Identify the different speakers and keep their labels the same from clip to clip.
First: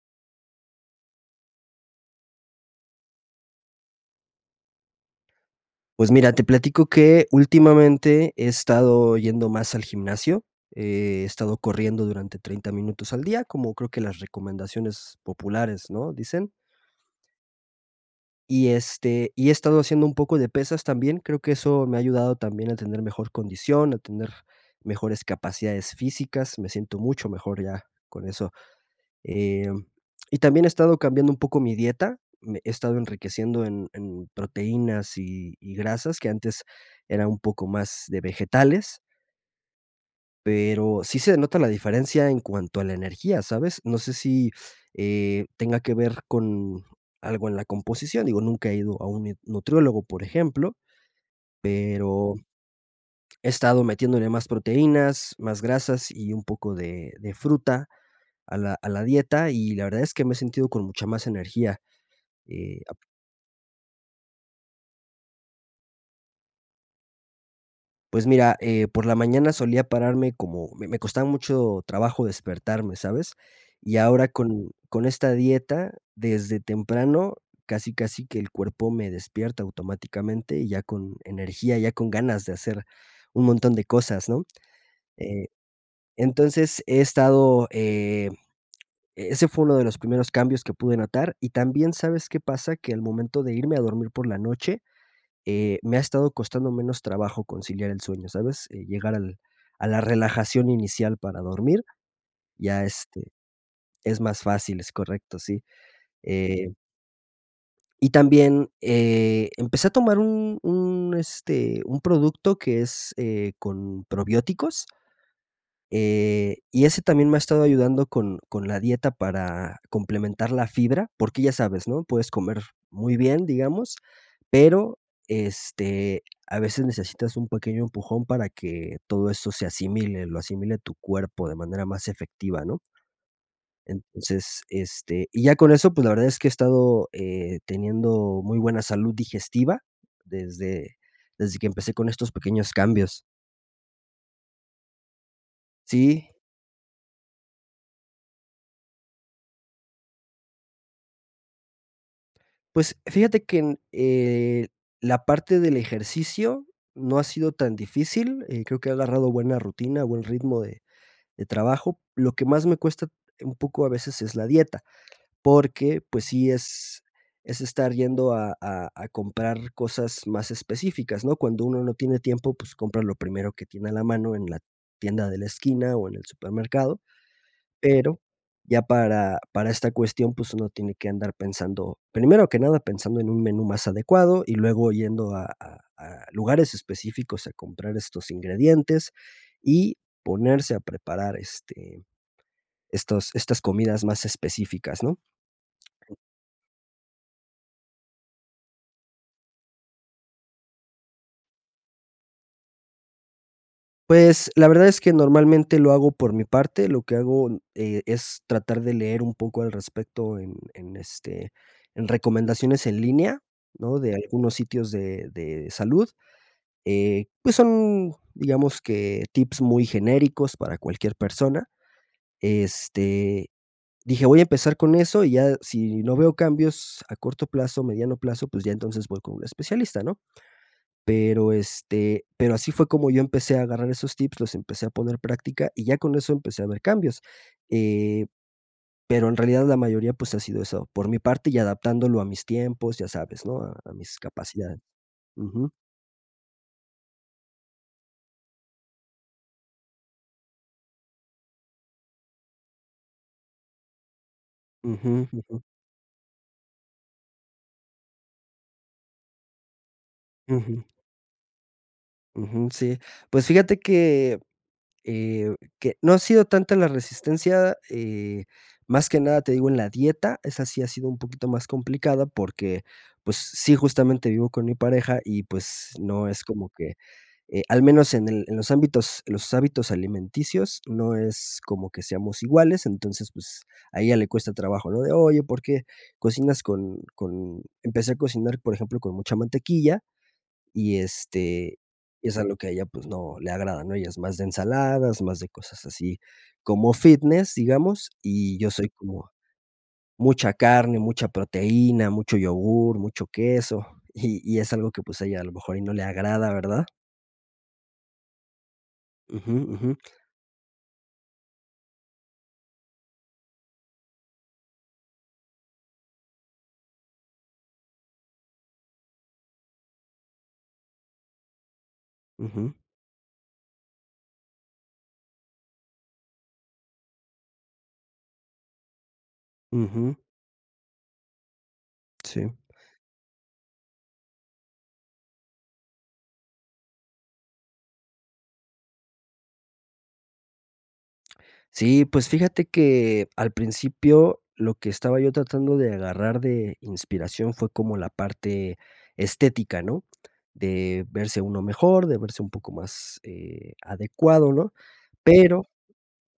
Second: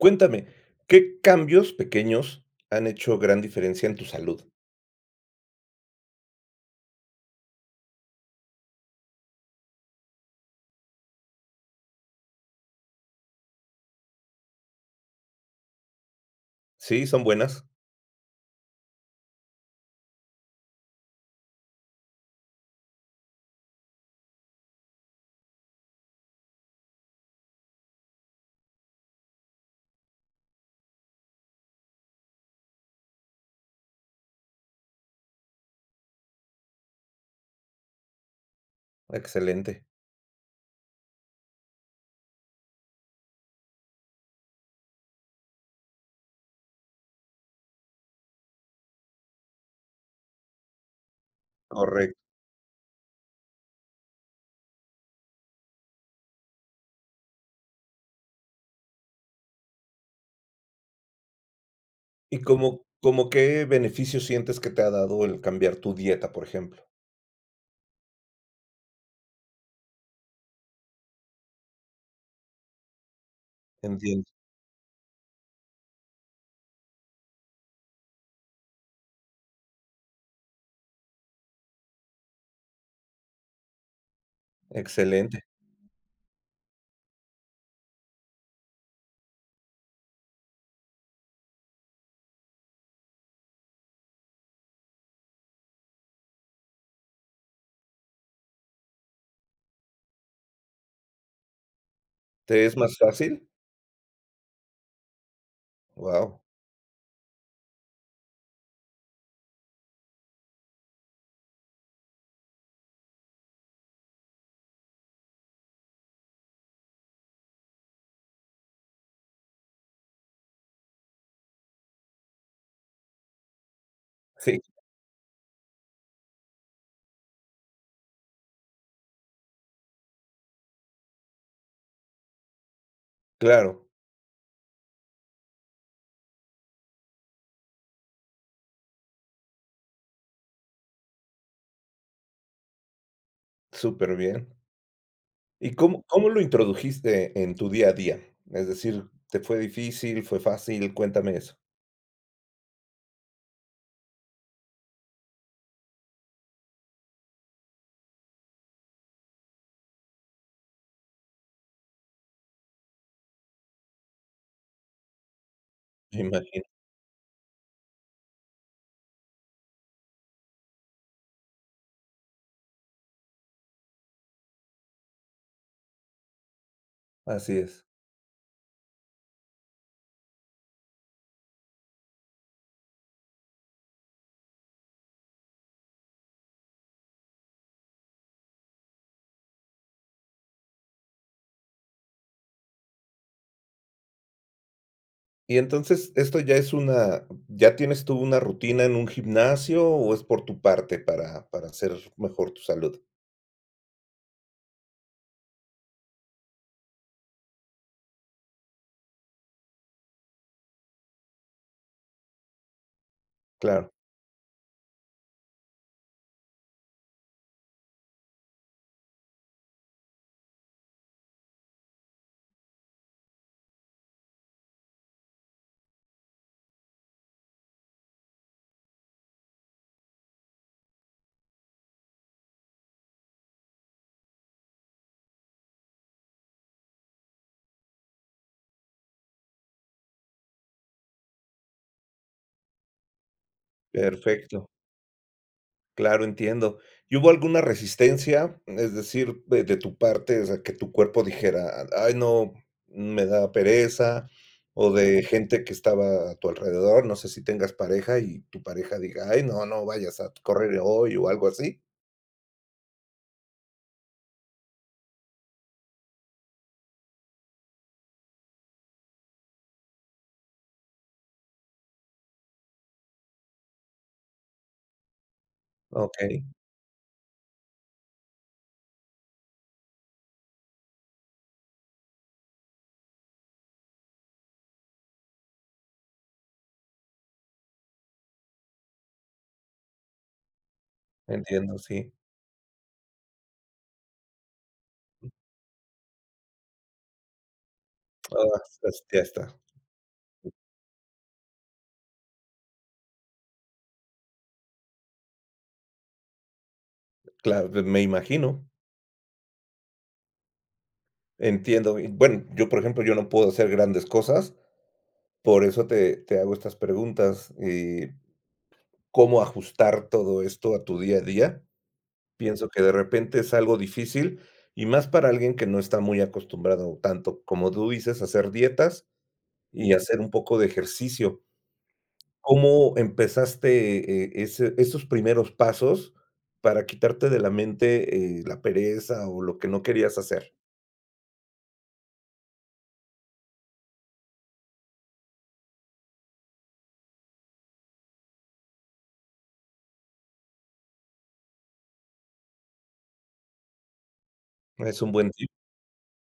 Speaker 1: Cuéntame, ¿qué cambios pequeños han hecho gran diferencia en tu salud?
Speaker 2: Pues mira, te platico que últimamente he estado yendo más al gimnasio, he estado corriendo durante 30 minutos al día, como creo que las recomendaciones populares, ¿no?, dicen.
Speaker 1: Sí, son buenas.
Speaker 2: Y, este, y he estado haciendo un poco de pesas también, creo que eso me ha ayudado también a tener mejor condición, a tener mejores capacidades físicas, me siento mucho mejor ya con eso. Em, y también he estado cambiando un poco mi dieta, me he estado enriqueciendo en en proteínas y y grasas, que antes era un poco más de vegetales.
Speaker 1: Excelente.
Speaker 2: Pero sí se nota la diferencia en cuanto a la energía, ¿sabes?, no sé sí, eh, tenga que ver con algo en la composición, digo, nunca he ido a un ne nutriólogo, por ejemplo,
Speaker 1: Correcto.
Speaker 2: pero, he estado metiéndole más proteínas, más grasas y un poco de de fruta a la a la dieta y la verdad es que me he sentido con mucha más energía,
Speaker 1: ¿Y
Speaker 2: eh,
Speaker 1: cómo
Speaker 2: ah.
Speaker 1: cómo qué beneficios sientes que te ha dado el cambiar tu dieta, por ejemplo?
Speaker 2: Pues mira, eh, por la mañana solía pararme como me me costaba mucho trabajo despertarme, ¿sabes?, y
Speaker 1: Entiendo.
Speaker 2: ahora con con esta dieta, desde temprano, casi casi que el cuerpo me despierta automáticamente y ya con energía, ya con ganas de hacer un montón de cosas, ¿no?
Speaker 1: Excelente.
Speaker 2: Eh, entonces he estado, eh, e ese fue uno de los primeros cambios que pude notar y también, ¿sabes qué pasa?, que al momento de irme a dormir por la noche, eh, me ha estado costando menos trabajo conciliar el sueño, ¿sabes?, eh llegar al a la relajación inicial para dormir,
Speaker 1: ¿Te es
Speaker 2: ya,
Speaker 1: más
Speaker 2: este,
Speaker 1: fácil?
Speaker 2: es más fácil, es correcto, sí.
Speaker 1: Guau.
Speaker 2: Eh. Y también, eh, empecé a tomar un un, este, un producto que es, eh, con probióticos eh, y ese también me ha estado ayudando con con la dieta para complementar la fibra, porque ya sabes, ¿no? Puedes comer muy bien, digamos,
Speaker 1: Sí.
Speaker 2: pero, este, a veces necesitas un pequeño empujón para que todo eso se asimile, lo asimile tu cuerpo de manera más efectiva, ¿no?
Speaker 1: Claro.
Speaker 2: Entonces, este, y ya con eso, pues, la verdad es que he estado, eh, teniendo muy buena salud digestiva desde desde que empecé con estos pequeños cambios.
Speaker 1: Superbien. ¿Y cómo cómo
Speaker 2: Sí.
Speaker 1: lo introdujiste en tu día a día? Es decir, ¿te fue difícil, fue fácil? Cuéntame eso.
Speaker 2: Pues fíjate que en, eh, la parte del ejercicio no ha sido tan difícil, eh, creo que ha agarrado buena rutina, buen ritmo de de trabajo. Lo que más me cuesta un poco a veces es la dieta, porque
Speaker 1: Me
Speaker 2: pues sí
Speaker 1: imagino.
Speaker 2: es es estar yendo a a a comprar cosas más específicas, ¿no? Cuando uno no tiene tiempo, pues compra lo primero que tiene a la mano en la tienda de la esquina o en el supermercado,
Speaker 1: Así es.
Speaker 2: pero ya para para esta cuestión pues uno tiene que andar pensando. Primero que nada pensando en un menú más adecuado y luego yendo a a a lugares específicos a comprar estos ingredientes y ponerse a preparar, este, estos estas comidas más específicas, ¿no?
Speaker 1: Y entonces esto ya es una, ¿ya tienes tú una rutina en un gimnasio o es por tu parte para para hacer mejor tu salud?
Speaker 2: Pues, la verdad es que normalmente lo hago por mi parte, lo que hago, n eh, es tratar de leer un poco al respecto en en, este, en recomendaciones en línea,
Speaker 1: Claro.
Speaker 2: ¿no? De algunos sitios de de salud. Eh, pues son, digamos, que tips muy genéricos para cualquier persona. Este, dije: "Voy a empezar con eso y ya si no veo cambios a corto plazo, mediano plazo, pues ya entonces voy con un especialista", ¿no? Pero, este, pero así fue como yo empecé a agarrar esos tips, los empecé a poner práctica y ya con eso empecé a ver cambios, eh, pero en realidad la mayoría, pues, ha sido eso, por mi parte y adaptándolo a mis tiempos, ya sabes, ¿no? A a mis
Speaker 1: Perfecto.
Speaker 2: capacidades. Ujú.
Speaker 1: Claro, entiendo, ¿y hubo alguna resistencia? Es decir, de de tu parte, o sea, que tu cuerpo dijera: "Ay no, me da pereza", o de
Speaker 2: Ujú, ujú.
Speaker 1: gente que estaba a tu alrededor, no sé si tengas pareja, y tu pareja diga: "Ay no, no vayas a t correr
Speaker 2: Ujú.
Speaker 1: hoy, o algo así".
Speaker 2: Ujú, sí, pues fíjate que, eh, que, no ha sido tanta la resistencia, eh, más que nada te digo en la dieta. Esa sí ha sido un poquito más complicada, porque pues sí, justamente vivo con mi pareja y pues no
Speaker 1: Okey.
Speaker 2: es como que, eh, al menos en el en los ámbitos los hábitos alimenticios no es como que seamos iguales, entonces pues a ella le cuesta trabajo, lo de oye porque cocinas con con empecé a cocinar por ejemplo, con mucha mantequilla y
Speaker 1: Entiendo,
Speaker 2: este
Speaker 1: sí.
Speaker 2: y es algo que a ella pues no le agrada, ¿no? Ella es más de ensaladas, más de cosas así. Como fitness, digamos, y
Speaker 1: Oh,
Speaker 2: yo soy
Speaker 1: s Ya
Speaker 2: como
Speaker 1: está.
Speaker 2: mucha carne, mucha proteína, mucho yogur, mucho queso, y y es algo que pues a ella a lo mejor y no le agrada, ¿verdad?
Speaker 1: Claro. De me imagino.
Speaker 2: Ujú, ujú.
Speaker 1: Entiendo, y bueno, yo por ejemplo, yo no puedo hacer grandes cosas, por eso te te hago estas preguntas, eh, ¿cómo ajustar todo esto a tu día a día? Pienso
Speaker 2: Ujú.
Speaker 1: que de repente es algo difícil, y más para alguien que no está muy acostumbrado tanto como tú dices, a hacer dietas y
Speaker 2: Ujú.
Speaker 1: hacer un poco de ejercicio.
Speaker 2: Sí.
Speaker 1: ¿Cómo empezaste, eh, ese esos primeros pasos, para quitarte de la mente, eh, la pereza o lo que no querías hacer?
Speaker 2: Sí, pues, fíjate que al principio lo que estaba yo tratando de agarrar de inspiración fue como la parte estética, ¿no? De verse uno mejor, de verse un poco más, eh, adecuado, ¿no?
Speaker 1: Es un buen tip.
Speaker 2: Pero,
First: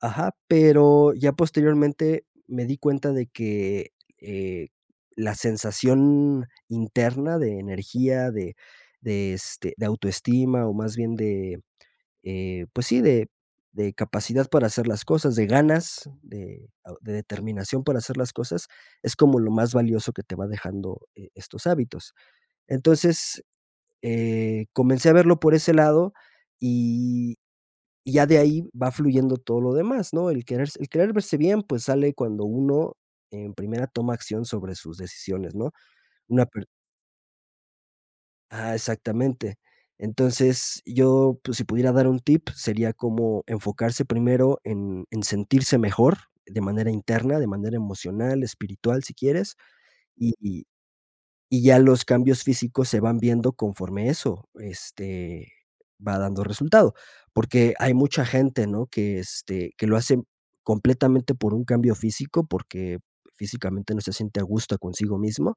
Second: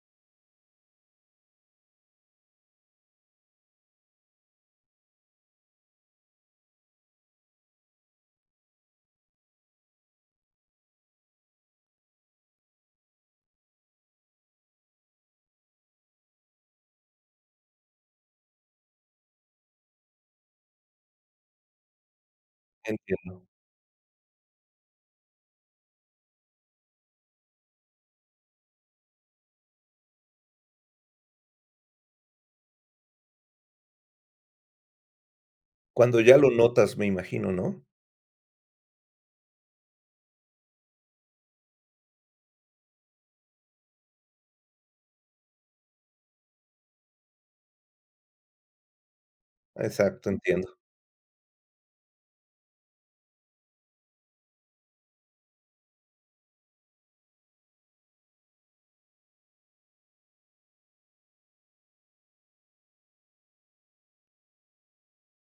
Speaker 2: ajá, pero, ya posteriormente me di cuenta de que, eh, la sensación interna de energía, de de este, de autoestima, o más bien de, eh, pues sí, de de capacidad para hacer las cosas, de ganas, de de determinación para hacer las cosas, es como lo más valioso que te va dejando, eh, estos hábitos. Entonces,
Speaker 1: Entiendo.
Speaker 2: eh, comencé a verlo por ese lado y y ya de ahí va fluyendo todo lo demás, ¿no? El querer s el querer verse bien, pues, sale cuando uno en primera toma acción sobre sus decisiones, ¿no?
Speaker 1: Cuando ya
Speaker 2: Una
Speaker 1: lo
Speaker 2: per
Speaker 1: notas me imagino, ¿no?
Speaker 2: ah, exactamente. Entonces, yo, pues, si pudiera dar un tip, sería como enfocarse primero en en sentirse mejor de manera interna, de manera emocional, espiritual, si quieres,
Speaker 1: Exacto,
Speaker 2: y y
Speaker 1: entiendo.
Speaker 2: y ya los cambios físicos se van viendo conforme eso, este, va dando resultado. Porque, hay mucha gente, ¿no? Que, este, que lo hace completamente por un cambio físico, porque, físicamente no se siente a gusto consigo mismo.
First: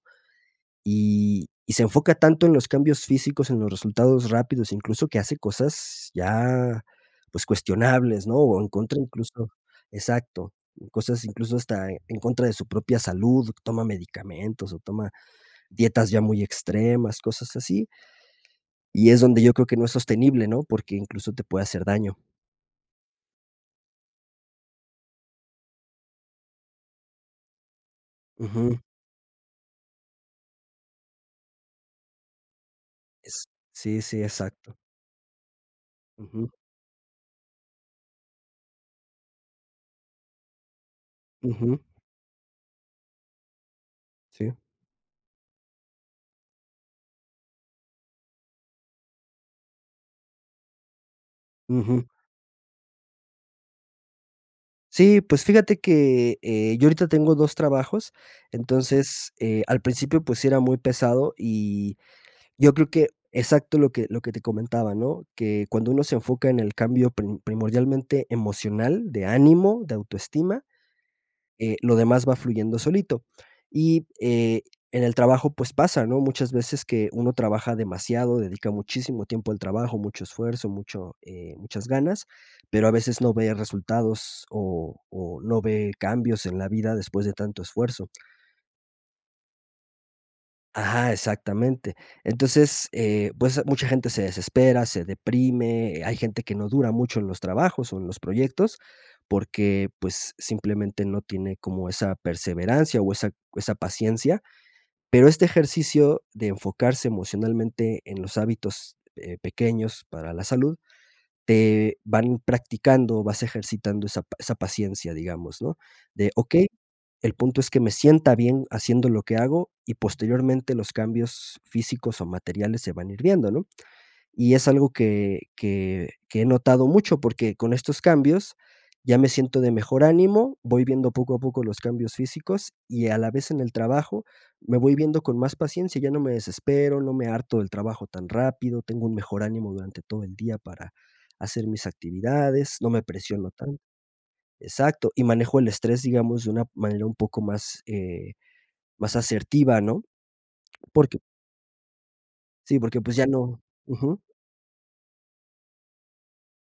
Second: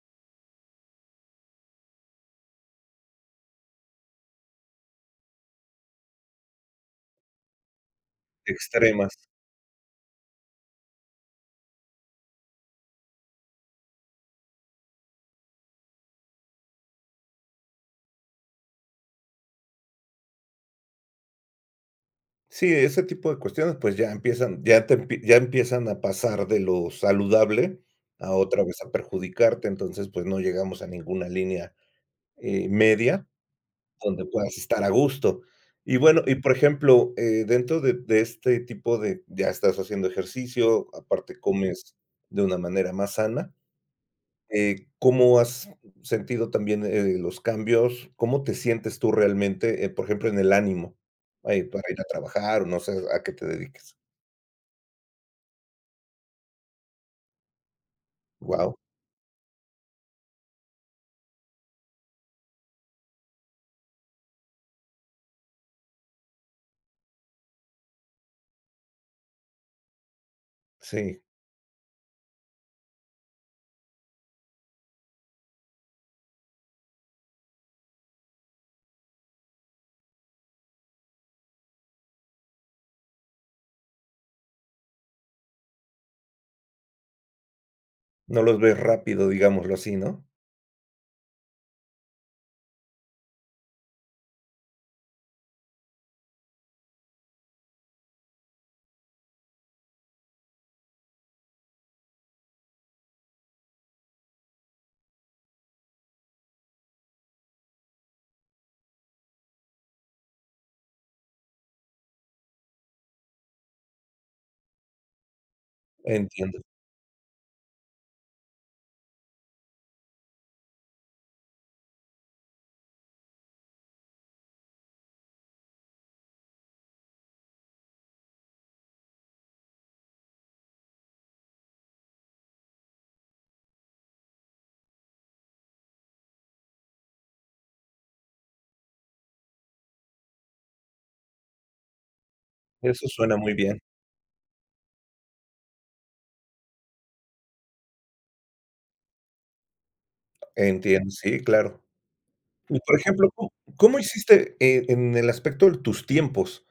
Speaker 2: Y y se enfoca tanto en los cambios físicos, en los resultados rápidos, incluso que hace cosas ya, pues, cuestionables, ¿no? O en contra
Speaker 1: Extremas.
Speaker 2: incluso, exacto. Cosas incluso hasta en contra de su propia salud, toma medicamentos o toma dietas ya muy extremas, cosas así. Y es donde yo creo que no es sostenible, ¿no? Porque, incluso te puede hacer daño.
Speaker 1: Sí, ese tipo de cuestiones, pues, ya empiezan ya te ya empiezan a pasar de lo saludable a otra vez
Speaker 2: Ujú.
Speaker 1: perjudicarte, entonces, pues, no llegamos a ninguna línea, eh, media,
Speaker 2: Es sí, sí,
Speaker 1: donde puedas
Speaker 2: exacto.
Speaker 1: estar a gusto y bueno, y
Speaker 2: Ujú.
Speaker 1: por ejemplo, eh, dentro de de este tipo de ya estás haciendo ejercicio, aparte
Speaker 2: Ujú.
Speaker 1: comes de una manera más sana,
Speaker 2: Sí.
Speaker 1: eh, ¿cómo has sentido también, eh, los cambios? ¿Cómo te sientes tú realmente, por ejemplo, eh, en el ánimo? Eh, para ir a
Speaker 2: Ujú.
Speaker 1: trabajar, no sé a qué te dediques.
Speaker 2: Sí, pues fíjate que, eh, yo ahorita tengo 2 trabajos,
Speaker 1: Wao.
Speaker 2: entonces, eh, al principio, pues, sí era muy pesado, y yo creo que exacto lo que lo que te comentaba, ¿no?, que cuando uno se enfoca en el cambio pri primordialmente emocional, de ánimo, de autoestima,
Speaker 1: Sí.
Speaker 2: eh, lo demás va fluyendo solito. Y, eh, en el trabajo, pues, pasa, ¿no?, muchas veces que uno trabaja demasiado, dedica muchísimo tiempo al trabajo, mucho esfuerzo, mucho, eh, muchas ganas, pero a veces no ve resultados o o no ve cambios en la vida después de tanto esfuerzo.
Speaker 1: No los ves rápido, digámoslo así, ¿no?
Speaker 2: Ajá, exactamente. Entonces, eh, pues, mucha gente se desespera, se deprime, hay gente que no dura mucho en los trabajos o en los proyectos, porque, pues, simplemente no tiene como esa perseverancia o esa esa paciencia. Pero este ejercicio de enfocarse emocionalmente en los hábitos, eh, pequeños para la salud, te van practicando, vas ejercitando esa pa esa paciencia, digamos, ¿no?, de
Speaker 1: Entiendo.
Speaker 2: okey, el punto es que me sienta bien haciendo lo que hago y posteriormente los cambios físicos o materiales se van a ir viendo, ¿no? Y es algo que que que he notado mucho, porque con estos cambios ya me siento de mejor ánimo, voy viendo poco a poco los cambios físicos y a la vez en el trabajo me voy viendo con más paciencia, ya no me desespero, no me harto del trabajo tan rápido, tengo un mejor ánimo durante todo el día para hacer mis actividades, no me
Speaker 1: Eso suena
Speaker 2: presiono
Speaker 1: muy bien.
Speaker 2: tanto. Exacto, y manejo el estrés, digamos, de una manera un poco más, eh, más, asertiva, ¿no?
Speaker 1: Entiendo,
Speaker 2: Porque
Speaker 1: sí claro.
Speaker 2: sí,
Speaker 1: Y por
Speaker 2: porque, pues, ya
Speaker 1: ejemplo, ¿cómo
Speaker 2: no
Speaker 1: cómo
Speaker 2: Ujú.
Speaker 1: hiciste, eh, en el aspecto de tus tiempos?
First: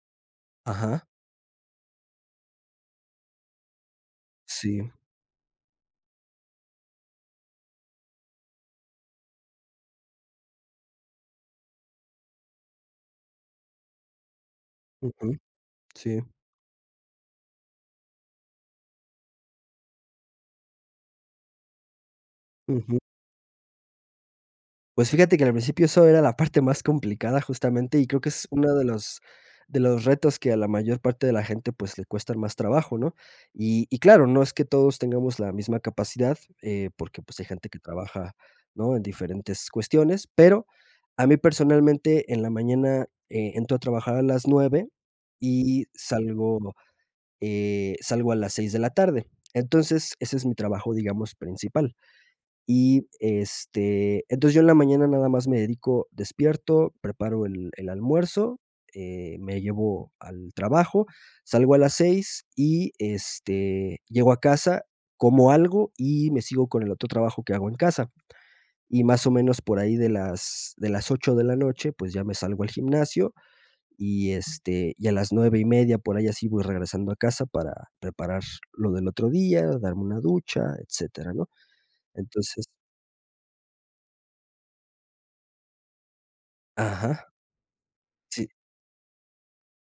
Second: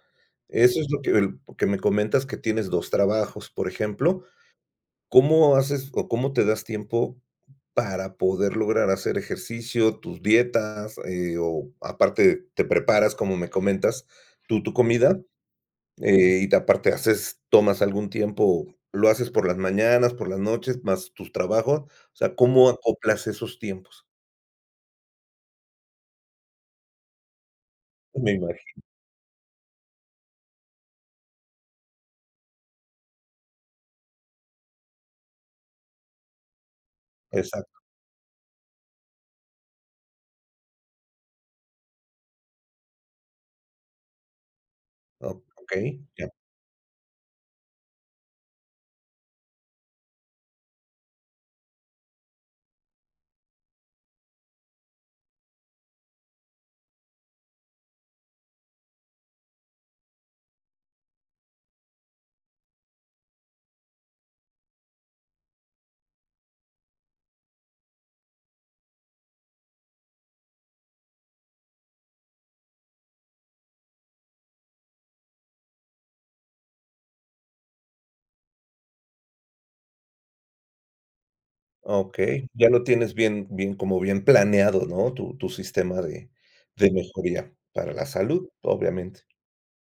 Speaker 1: Eso es lo
Speaker 2: Ajá.
Speaker 1: que el que me comentas que tienes 2 trabajos, por ejemplo,
Speaker 2: Sí.
Speaker 1: ¿cómo haces o cómo te das tiempo para poder lograr hacer ejercicio, tus dietas, eh, o aparte te preparas, como me comentas, tu tu comida?
Speaker 2: Ujú. Sí.
Speaker 1: Eh, y ¿te aparte haces tomas algún tiempo, lo haces por las mañanas, por las noches, más tus trabajos? O sea, ¿cómo
Speaker 2: Ujú.
Speaker 1: acoplas esos tiempos?
Speaker 2: Pues, fíjate que en el principio eso era la parte más complicada justamente, y creo que
Speaker 1: Me
Speaker 2: es uno
Speaker 1: imagino.
Speaker 2: de los de los retos que a la mayor parte de la gente, pues, le cuestan más trabajo, ¿no? Y y claro, no es que todos tengamos la misma capacidad, eh, porque, pues, hay gente que
Speaker 1: Exacto.
Speaker 2: trabaja, ¿no? En diferentes cuestiones, pero a mí personalmente en la mañana, eh, entro a trabajar a las 9
Speaker 1: Okey, okey,
Speaker 2: y
Speaker 1: ya.
Speaker 2: salgo, eh, salgo a las 6 de la tarde. Entonces, ese es mi trabajo, digamos, principal. Y, este, entonces yo en la mañana nada más me dedico despierto, preparo el el almuerzo, eh, me llevo al trabajo, salgo a las 6 y, este, llego a casa, como algo y me sigo con el otro trabajo que hago en casa. Y más, o, menos por ahí de las de las 8 de la noche, pues, ya me salgo al gimnasio y, este, y a las 9 y media por ahí así voy regresando a casa para preparar lo del otro día, darme una ducha, etcétera, ¿no?
Speaker 1: Okey,
Speaker 2: Entonces.
Speaker 1: ya lo tienes bien bien como bien planeado, ¿no? Tu tu sistema de de
Speaker 2: Ajá.
Speaker 1: mejoría para la
Speaker 2: Sí.
Speaker 1: salud, obviamente.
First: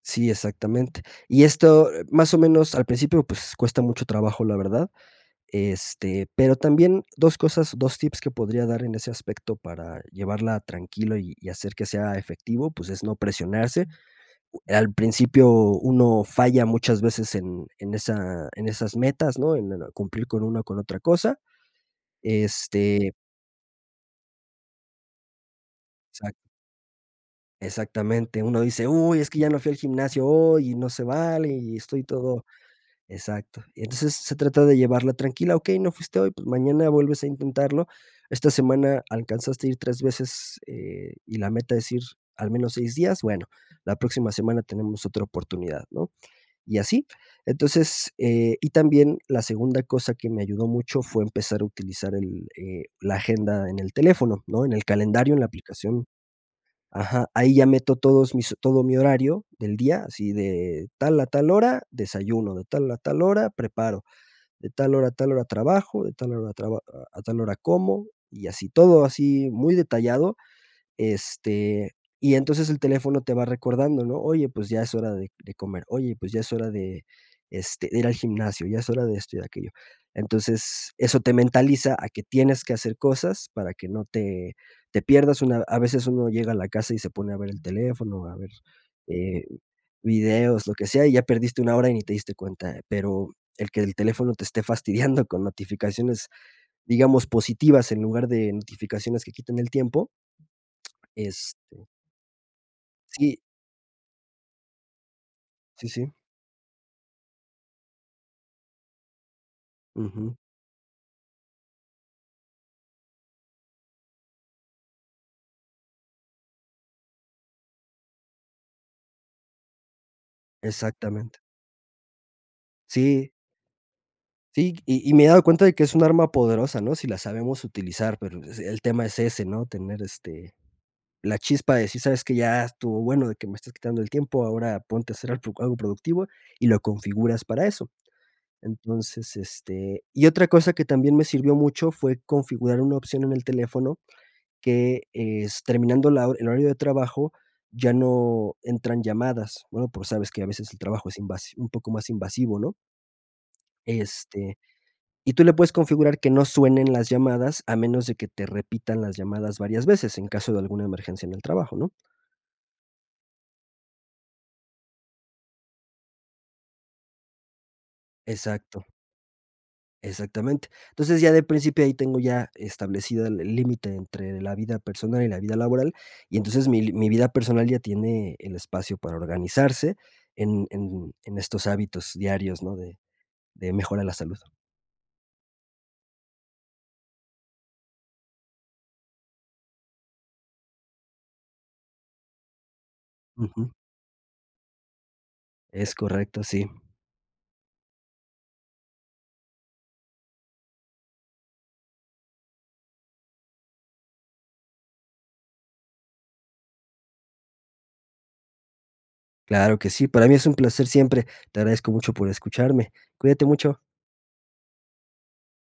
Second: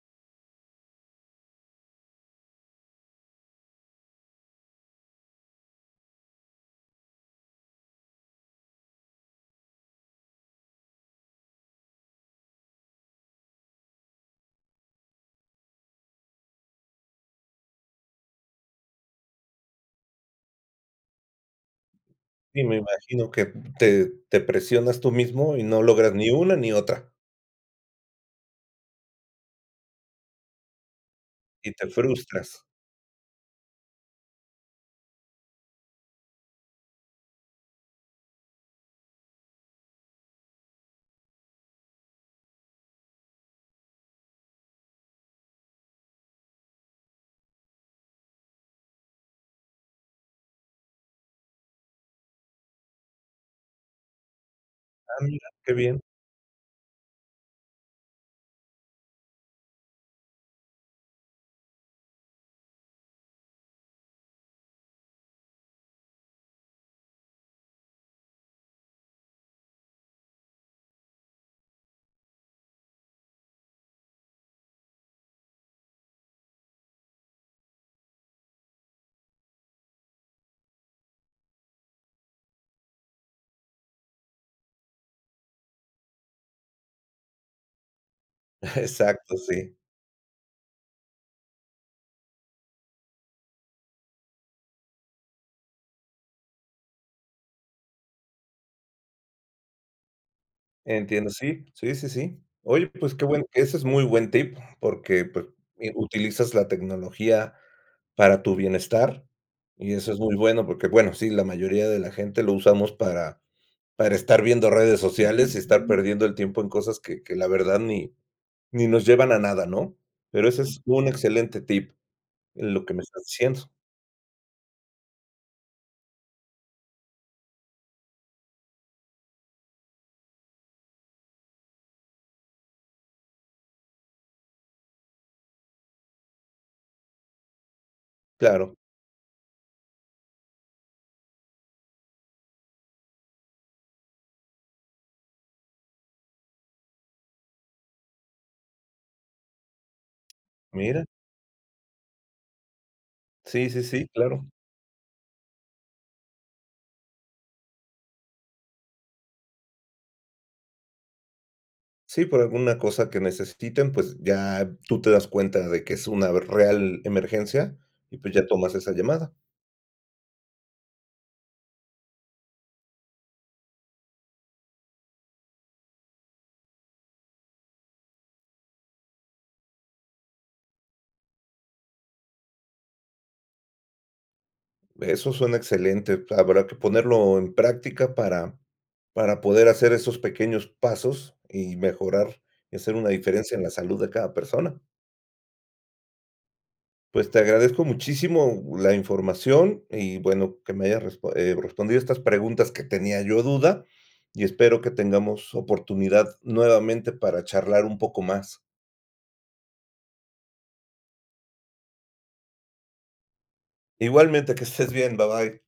Speaker 2: Sí, exactamente. Y esto más o menos al principio cuesta mucho trabajo la verdad, este, pero también 2 cosas, 2 tips que podría dar en ese aspecto para llevarla tranquilo y hacer que sea efectivo, pues es no presionarse, al principio uno falla muchas veces en en esas metas en cumplir con una u otra cosa,
Speaker 1: Y me
Speaker 2: este.
Speaker 1: imagino que te te presionas tú mismo, y no logras ni
Speaker 2: Exacto.
Speaker 1: una ni otra.
Speaker 2: Exactamente, uno dice: "Uy, es que ya no fui al gimnasio hoy, y no se vale,
Speaker 1: Y
Speaker 2: y
Speaker 1: te
Speaker 2: estoy todo"
Speaker 1: frustras.
Speaker 2: exacto. Y entonces se trata de llevarla tranquila, okey, no fuiste hoy, pues mañana vuelves a intentarlo. Esta semana alcanzaste ir 3 veces, eh, y la meta es ir al menos 6 días, bueno, la próxima semana tenemos otra oportunidad, ¿no? Y así. Entonces, eh, y también la segunda cosa que me ayudó mucho fue empezar a utilizar el eh, la agenda en el teléfono, ¿no? En el
Speaker 1: Ah
Speaker 2: calendario, en la
Speaker 1: mira, qué bien.
Speaker 2: aplicación. Ajá, ahí ya meto todos mis todo mi horario del día, así de tal a tal hora, desayuno, de tal a tal hora, preparo, de tal hora a tal hora trabajo, de tal hora traba a a tal hora como, y así todo así muy detallado, este, y entonces el teléfono te va recordando, ¿no? Oye, pues ya es hora de de comer, oye, pues ya es hora de, este, de ir al gimnasio, ya es hora de esto y de aquello. Entonces, eso te mentaliza a que tienes que hacer cosas para que no te te pierdas una a veces uno llega a la casa y se pone a ver el teléfono, a ver,
Speaker 1: Exacto,
Speaker 2: eh,
Speaker 1: sí.
Speaker 2: videos, lo que sea, y ya perdiste una hora y ni te diste cuenta. Pero el que el teléfono te esté fastidiando con notificaciones, digamos, positivas en lugar de notificaciones que quiten el tiempo.
Speaker 1: Entiendo, sí,
Speaker 2: Este.
Speaker 1: sí, sí, sí. Oye, pues, qué
Speaker 2: Sí.
Speaker 1: bueno, ese es muy buen tip porque, pues,
Speaker 2: Sí,
Speaker 1: eh,
Speaker 2: sí.
Speaker 1: utilizas la tecnología para tu bienestar, y eso es
Speaker 2: Ujú.
Speaker 1: muy bueno. Porque, bueno, sí, la mayoría de la gente lo usamos para para estar viendo redes sociales, y estar perdiendo el tiempo en cosas que que la verdad ni ni nos llevan a nada, ¿no? Pero ese es un
Speaker 2: Exactamente.
Speaker 1: excelente tip en lo que me estás
Speaker 2: Sí.
Speaker 1: diciendo.
Speaker 2: Sí, y y me he dado cuenta de que es un arma poderosa, ¿no? Sí la sabemos utilizar, pero el tema es ese, ¿no? Tener, este, la chispa de decir: "¿Sabes qué?". Ya estuvo bueno de que me estás quitando el tiempo, ahora ponte a hacer algo algo productivo y lo configuras para eso.
Speaker 1: Claro.
Speaker 2: Entonces, este, y otra cosa que también me sirvió mucho fue configurar una opción en el teléfono que es terminando la hor el horario de trabajo ya no entran llamadas, bueno, pues, sabes que a veces el
Speaker 1: Mira.
Speaker 2: trabajo es invas un poco más invasivo, ¿no?
Speaker 1: Sí, sí, sí, claro.
Speaker 2: Este. Y tú le puedes configurar que no suenen las llamadas a menos de que te repitan las llamadas varias veces, en caso de alguna emergencia en el trabajo, ¿no?
Speaker 1: Sí, por alguna cosa que necesiten, pues, ya tú te das cuenta de que es una real emergencia y, pues, ya tomas
Speaker 2: Exacto.
Speaker 1: esa llamada.
Speaker 2: Exactamente. Entonces, ya de principio ahí tengo ya establecido el el límite entre la vida personal y la vida laboral, y entonces mi mi vida personal ya tiene el espacio para organizarse en en en estos hábitos diarios, ¿no? De de mejora la salud.
Speaker 1: Eso suena excelente, habrá que ponerlo en práctica para para poder hacer esos pequeños pasos, y mejorar hacer una diferencia en la
Speaker 2: Ujú.
Speaker 1: salud de cada persona.
Speaker 2: Es correcto, sí.
Speaker 1: Pues te agradezco muchísimo la información, y bueno que me haya resp eh, respondido estas preguntas que tenía yo duda, y espero que tengamos oportunidad nuevamente para charlar un poco más.
Speaker 2: Claro que sí, para mí es un placer siempre. Te agradezco mucho por escucharme. Cuídate mucho.
Speaker 1: Igualmente, que estés bien, bye, bye.